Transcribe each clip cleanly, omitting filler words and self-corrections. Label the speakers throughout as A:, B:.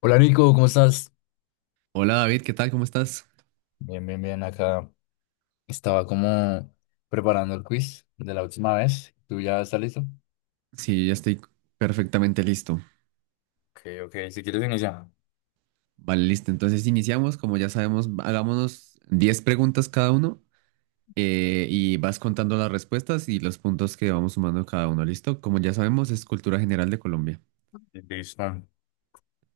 A: Hola Nico, ¿cómo estás?
B: Hola David, ¿qué tal? ¿Cómo estás?
A: Bien, bien, bien. Acá estaba como preparando el quiz de la última vez. ¿Tú ya estás listo?
B: Sí, ya estoy perfectamente listo.
A: Ok, ok. Si quieres iniciar.
B: Vale, listo. Entonces iniciamos, como ya sabemos, hagámonos 10 preguntas cada uno y vas contando las respuestas y los puntos que vamos sumando cada uno. ¿Listo? Como ya sabemos, es cultura general de Colombia.
A: Listo.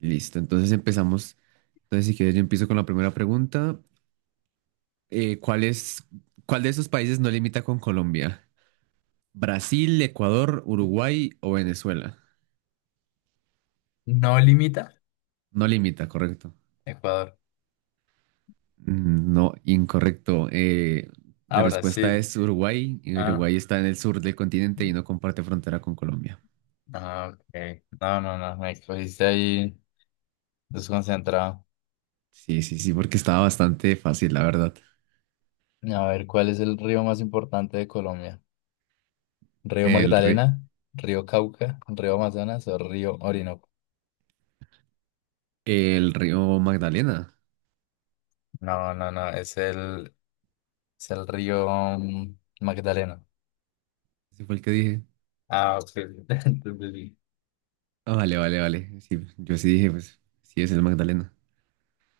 B: Listo, entonces empezamos. Entonces, si quieres, yo empiezo con la primera pregunta. Eh, ¿cuál es, Cuál de esos países no limita con Colombia? ¿Brasil, Ecuador, Uruguay o Venezuela?
A: No limita
B: No limita, correcto.
A: Ecuador
B: No, incorrecto.
A: a
B: La respuesta
A: Brasil.
B: es Uruguay. Y
A: Ah,
B: Uruguay está en el sur del continente y no comparte frontera con Colombia.
A: ah, ok. No, no, no. Me cogiste ahí desconcentrado.
B: Sí, sí, sí, porque estaba bastante fácil, la verdad.
A: A ver, ¿cuál es el río más importante de Colombia? ¿Río
B: El, ri-
A: Magdalena? ¿Río Cauca? ¿Río Amazonas o río Orinoco?
B: el río Magdalena.
A: No, no, no. Es el río Magdalena.
B: Ese fue el que dije.
A: Ah, ok, ya entendí.
B: Ah, vale, vale, vale. Sí, yo sí dije, pues sí es el Magdalena.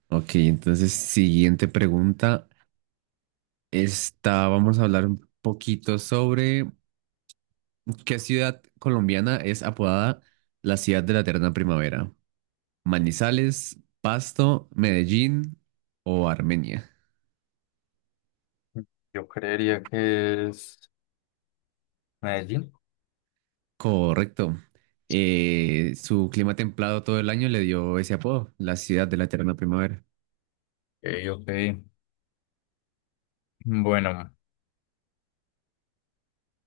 B: Ok, entonces, siguiente pregunta. Esta, vamos a hablar un poquito sobre qué ciudad colombiana es apodada la ciudad de la eterna primavera. Manizales, Pasto, Medellín o Armenia.
A: Yo creería que es Medellín.
B: Correcto. Su clima templado todo el año le dio ese apodo, la ciudad de la eterna primavera.
A: Ok, ok. Bueno,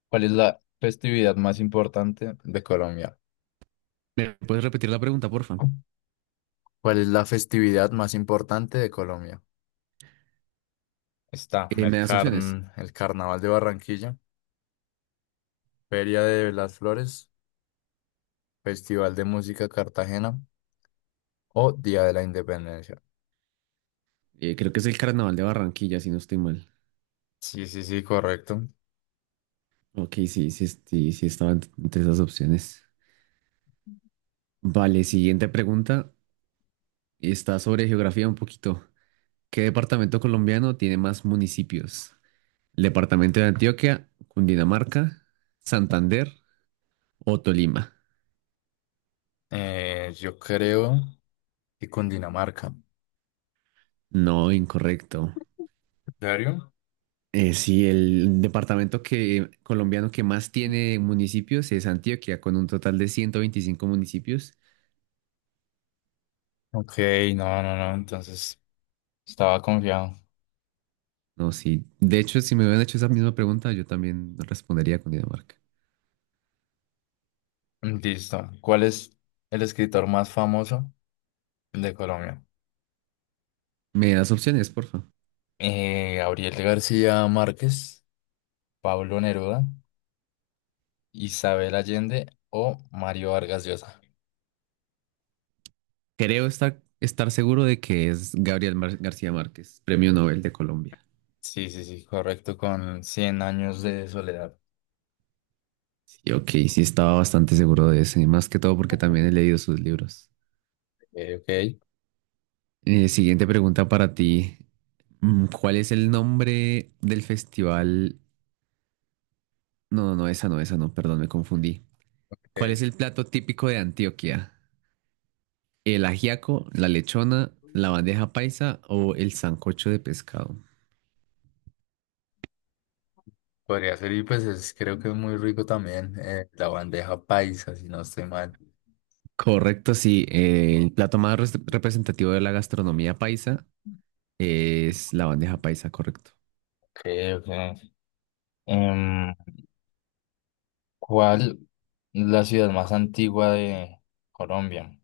A: ¿cuál es la festividad más importante de Colombia?
B: ¿Me puedes repetir la pregunta, porfa?
A: ¿Cuál es la festividad más importante de Colombia? Está
B: ¿Me das opciones?
A: el Carnaval de Barranquilla, Feria de las Flores, Festival de Música Cartagena o Día de la Independencia.
B: Creo que es el Carnaval de Barranquilla, si no estoy mal.
A: Sí, sí, sí, correcto.
B: Ok, sí, sí, sí, sí estaba entre esas opciones. Vale, siguiente pregunta. Está sobre geografía un poquito. ¿Qué departamento colombiano tiene más municipios? El departamento de Antioquia, Cundinamarca, Santander o Tolima.
A: Yo creo que Cundinamarca. ¿En
B: No, incorrecto.
A: serio?
B: Sí, el departamento colombiano que más tiene municipios es Antioquia, con un total de 125 municipios.
A: Ok, no, no, no. Entonces estaba confiado.
B: No, sí. De hecho, si me hubieran hecho esa misma pregunta, yo también respondería Cundinamarca.
A: Listo. ¿Cuál es el escritor más famoso de Colombia?
B: ¿Me das opciones, porfa?
A: Gabriel García Márquez, Pablo Neruda, Isabel Allende o Mario Vargas Llosa.
B: Creo estar seguro de que es Gabriel García Márquez, Premio Nobel de Colombia.
A: Sí, sí, sí, correcto, con cien años de soledad.
B: Sí, ok, sí estaba bastante seguro de eso, y más que todo porque también he leído sus libros.
A: Ok,
B: Siguiente pregunta para ti. ¿Cuál es el nombre del festival? No, no, no, esa no, esa no, perdón, me confundí. ¿Cuál
A: ok.
B: es el plato típico de Antioquia? ¿El ajiaco, la lechona, la bandeja paisa o el sancocho de pescado?
A: Podría ser, y pues creo que es muy rico también la bandeja paisa, si no estoy mal.
B: Correcto, sí. El plato más representativo de la gastronomía paisa es la bandeja paisa, correcto.
A: Ok, ok. Em, ¿Cuál es la ciudad más antigua de Colombia?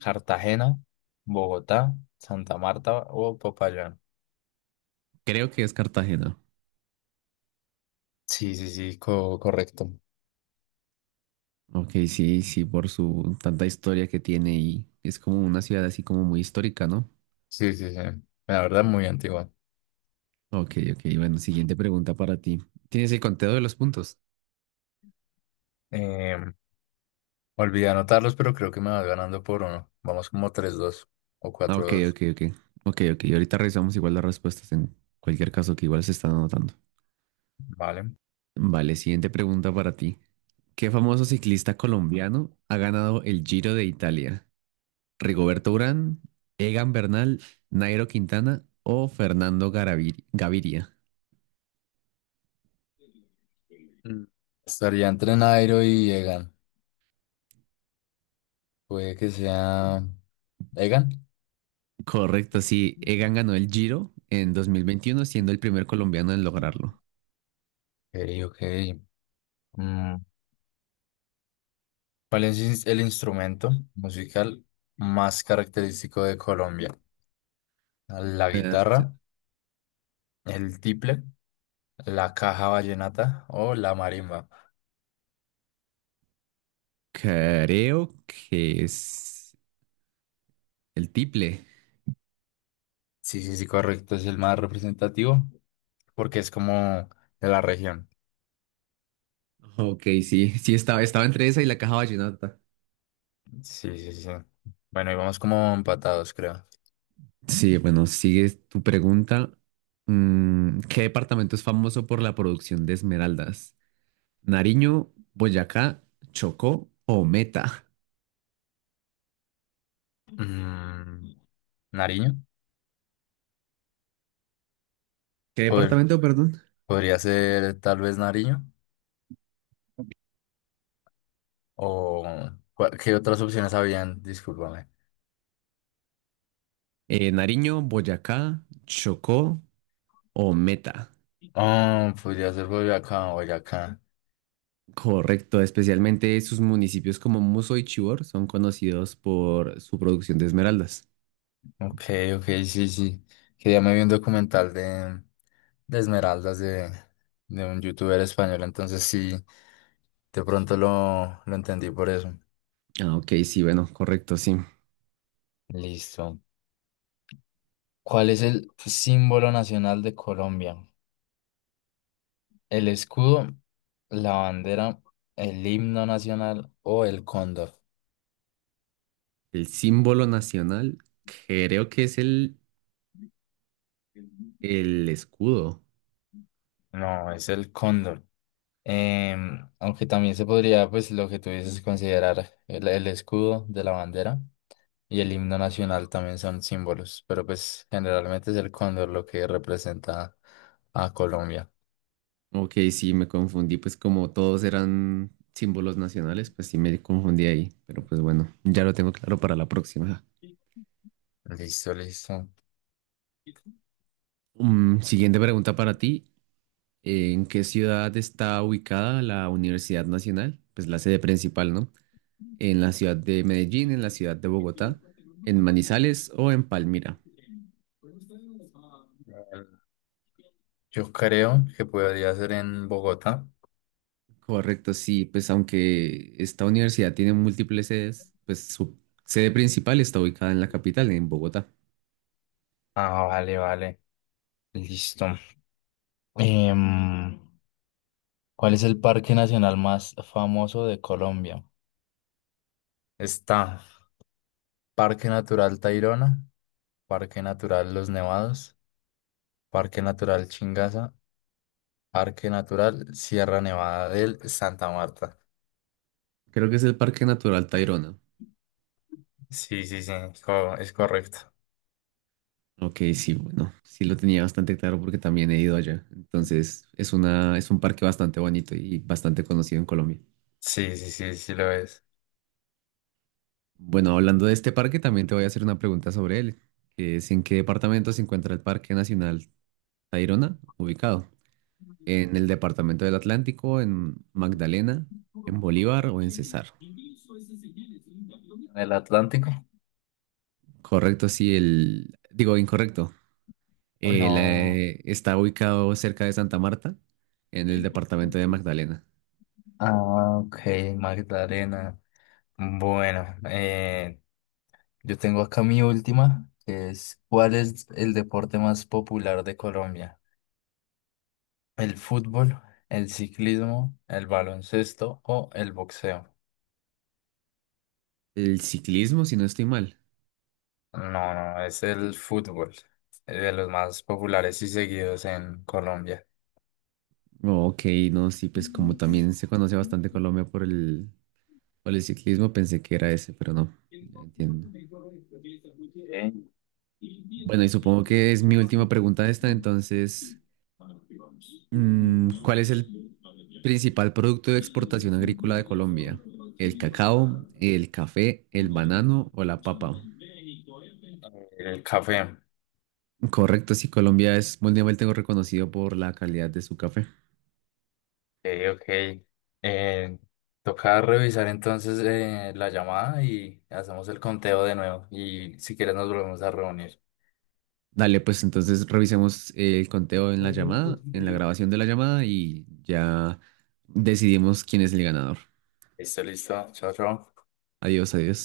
A: Cartagena, Bogotá, Santa Marta o Popayán.
B: Creo que es Cartagena.
A: Sí, sí, sí, correcto.
B: Ok, sí, sí, por su tanta historia que tiene y es como una ciudad así como muy histórica, ¿no?
A: Sí, sí, sí. La verdad, muy antigua.
B: Ok, ok. Bueno, siguiente pregunta para ti. ¿Tienes el conteo de los puntos?
A: Eh, Olvidé anotarlos, pero creo que me vas ganando por uno. Vamos como 3-2 o
B: Ah,
A: cuatro
B: ok,
A: dos,
B: ok, ok. Ok, ok. Ahorita revisamos igual las respuestas en cualquier caso que igual se están anotando.
A: Vale.
B: Vale, siguiente pregunta para ti. ¿Qué famoso ciclista colombiano ha ganado el Giro de Italia? ¿Rigoberto Urán, Egan Bernal, Nairo Quintana o Fernando Gaviria?
A: Mm. Estaría entre Nairo y Egan. Puede que sea Egan.
B: Correcto, sí, Egan ganó el Giro en 2021, siendo el primer colombiano en lograrlo.
A: Ok, ok. Mm, ¿Cuál es el instrumento musical más característico de Colombia? ¿La
B: Eh,
A: guitarra, el tiple, la caja vallenata o la marimba?
B: Creo que es el tiple.
A: Sí, sí, sí, correcto. Es el más representativo porque es como de la región.
B: Ok, sí, sí, estaba entre esa y la caja vallenata.
A: Sí, sí, sí. Bueno, y vamos como empatados, creo.
B: Sí, bueno, sigue tu pregunta. ¿Qué departamento es famoso por la producción de esmeraldas? ¿Nariño, Boyacá, Chocó o Meta?
A: Mm, ¿Nariño?
B: ¿Qué
A: Pod-
B: departamento, perdón?
A: Podría ser tal vez Nariño o ¿qué otras opciones habían? Discúlpame.
B: Nariño, Boyacá, Chocó o Meta.
A: Oh, podría ser Boyacá, Boyacá.
B: Correcto, especialmente sus municipios como Muso y Chivor son conocidos por su producción de esmeraldas.
A: Ok, ok, sí, sí. Que ya me vi un documental de, de Esmeraldas de un youtuber español, entonces sí, de pronto lo entendí por eso.
B: Ah, ok, sí, bueno, correcto, sí.
A: Listo. ¿Cuál es el símbolo nacional de Colombia? ¿El escudo, la bandera, el himno nacional o el cóndor?
B: El símbolo nacional creo que es el escudo.
A: No, es el cóndor. Aunque también se podría, pues lo que tú dices, considerar el escudo de la bandera. Y el himno nacional también son símbolos, pero pues generalmente es el cóndor lo que representa a Colombia.
B: Ok, sí, me confundí, pues como todos eran símbolos nacionales, pues sí me confundí ahí, pero pues bueno, ya lo tengo claro para la próxima.
A: Listo, listo.
B: Siguiente pregunta para ti. ¿En qué ciudad está ubicada la Universidad Nacional? Pues la sede principal, ¿no? ¿En la ciudad de Medellín, en la ciudad de Bogotá, en Manizales o en Palmira?
A: Yo creo que podría ser en Bogotá.
B: Correcto, sí, pues aunque esta universidad tiene múltiples sedes, pues su sede principal está ubicada en la capital, en Bogotá.
A: Ah, vale, vale. Listo. Em, ¿Cuál es el parque nacional más famoso de Colombia? Está Parque Natural Tayrona, Parque Natural Los Nevados, Parque Natural Chingaza, Parque Natural Sierra Nevada del Santa Marta.
B: Creo que es el Parque Natural Tayrona.
A: Sí, sí, sí, es correcto.
B: Ok, sí, bueno, sí lo tenía bastante claro porque también he ido allá. Entonces, es un parque bastante bonito y bastante conocido en Colombia.
A: Sí, sí, sí, sí lo es.
B: Bueno, hablando de este parque, también te voy a hacer una pregunta sobre él, que es ¿en qué departamento se encuentra el Parque Nacional Tayrona ubicado? ¿En el departamento del Atlántico, en Magdalena, en Bolívar o en Cesar?
A: ¿El Atlántico?
B: Correcto, sí, el, digo, Incorrecto.
A: No.
B: Está ubicado cerca de Santa Marta, en el departamento de Magdalena.
A: Ah, ok, Magdalena. Bueno, yo tengo acá mi última, que es ¿cuál es el deporte más popular de Colombia? ¿El fútbol, el ciclismo, el baloncesto o el boxeo?
B: El ciclismo, si no estoy mal.
A: No, no, es el fútbol, de los más populares y seguidos en Colombia.
B: Oh, Ok, no, sí, pues como también se conoce bastante Colombia por el ciclismo, pensé que era ese, pero no, ya entiendo.
A: Ok. Y empieza
B: Bueno,
A: a
B: y supongo
A: Y
B: que
A: después
B: es
A: se
B: mi
A: lo pasa
B: última
A: por los
B: pregunta
A: demás.
B: esta,
A: Es así.
B: entonces,
A: Para que vamos. No hay
B: ¿cuál es el
A: que para el
B: principal producto de exportación agrícola de Colombia? ¿El cacao, el café, el
A: no.
B: banano o la papa?
A: El café.
B: Correcto, sí, Colombia es mundialmente reconocido por la calidad de su café.
A: Ok. Eh, Toca revisar entonces la llamada y hacemos el conteo de nuevo. Y si quieres nos volvemos a reunir.
B: Dale, pues entonces revisemos el conteo en la llamada, en la grabación de la llamada y ya decidimos quién es el ganador.
A: Listo, listo. Chao, chao.
B: Adiós, adiós.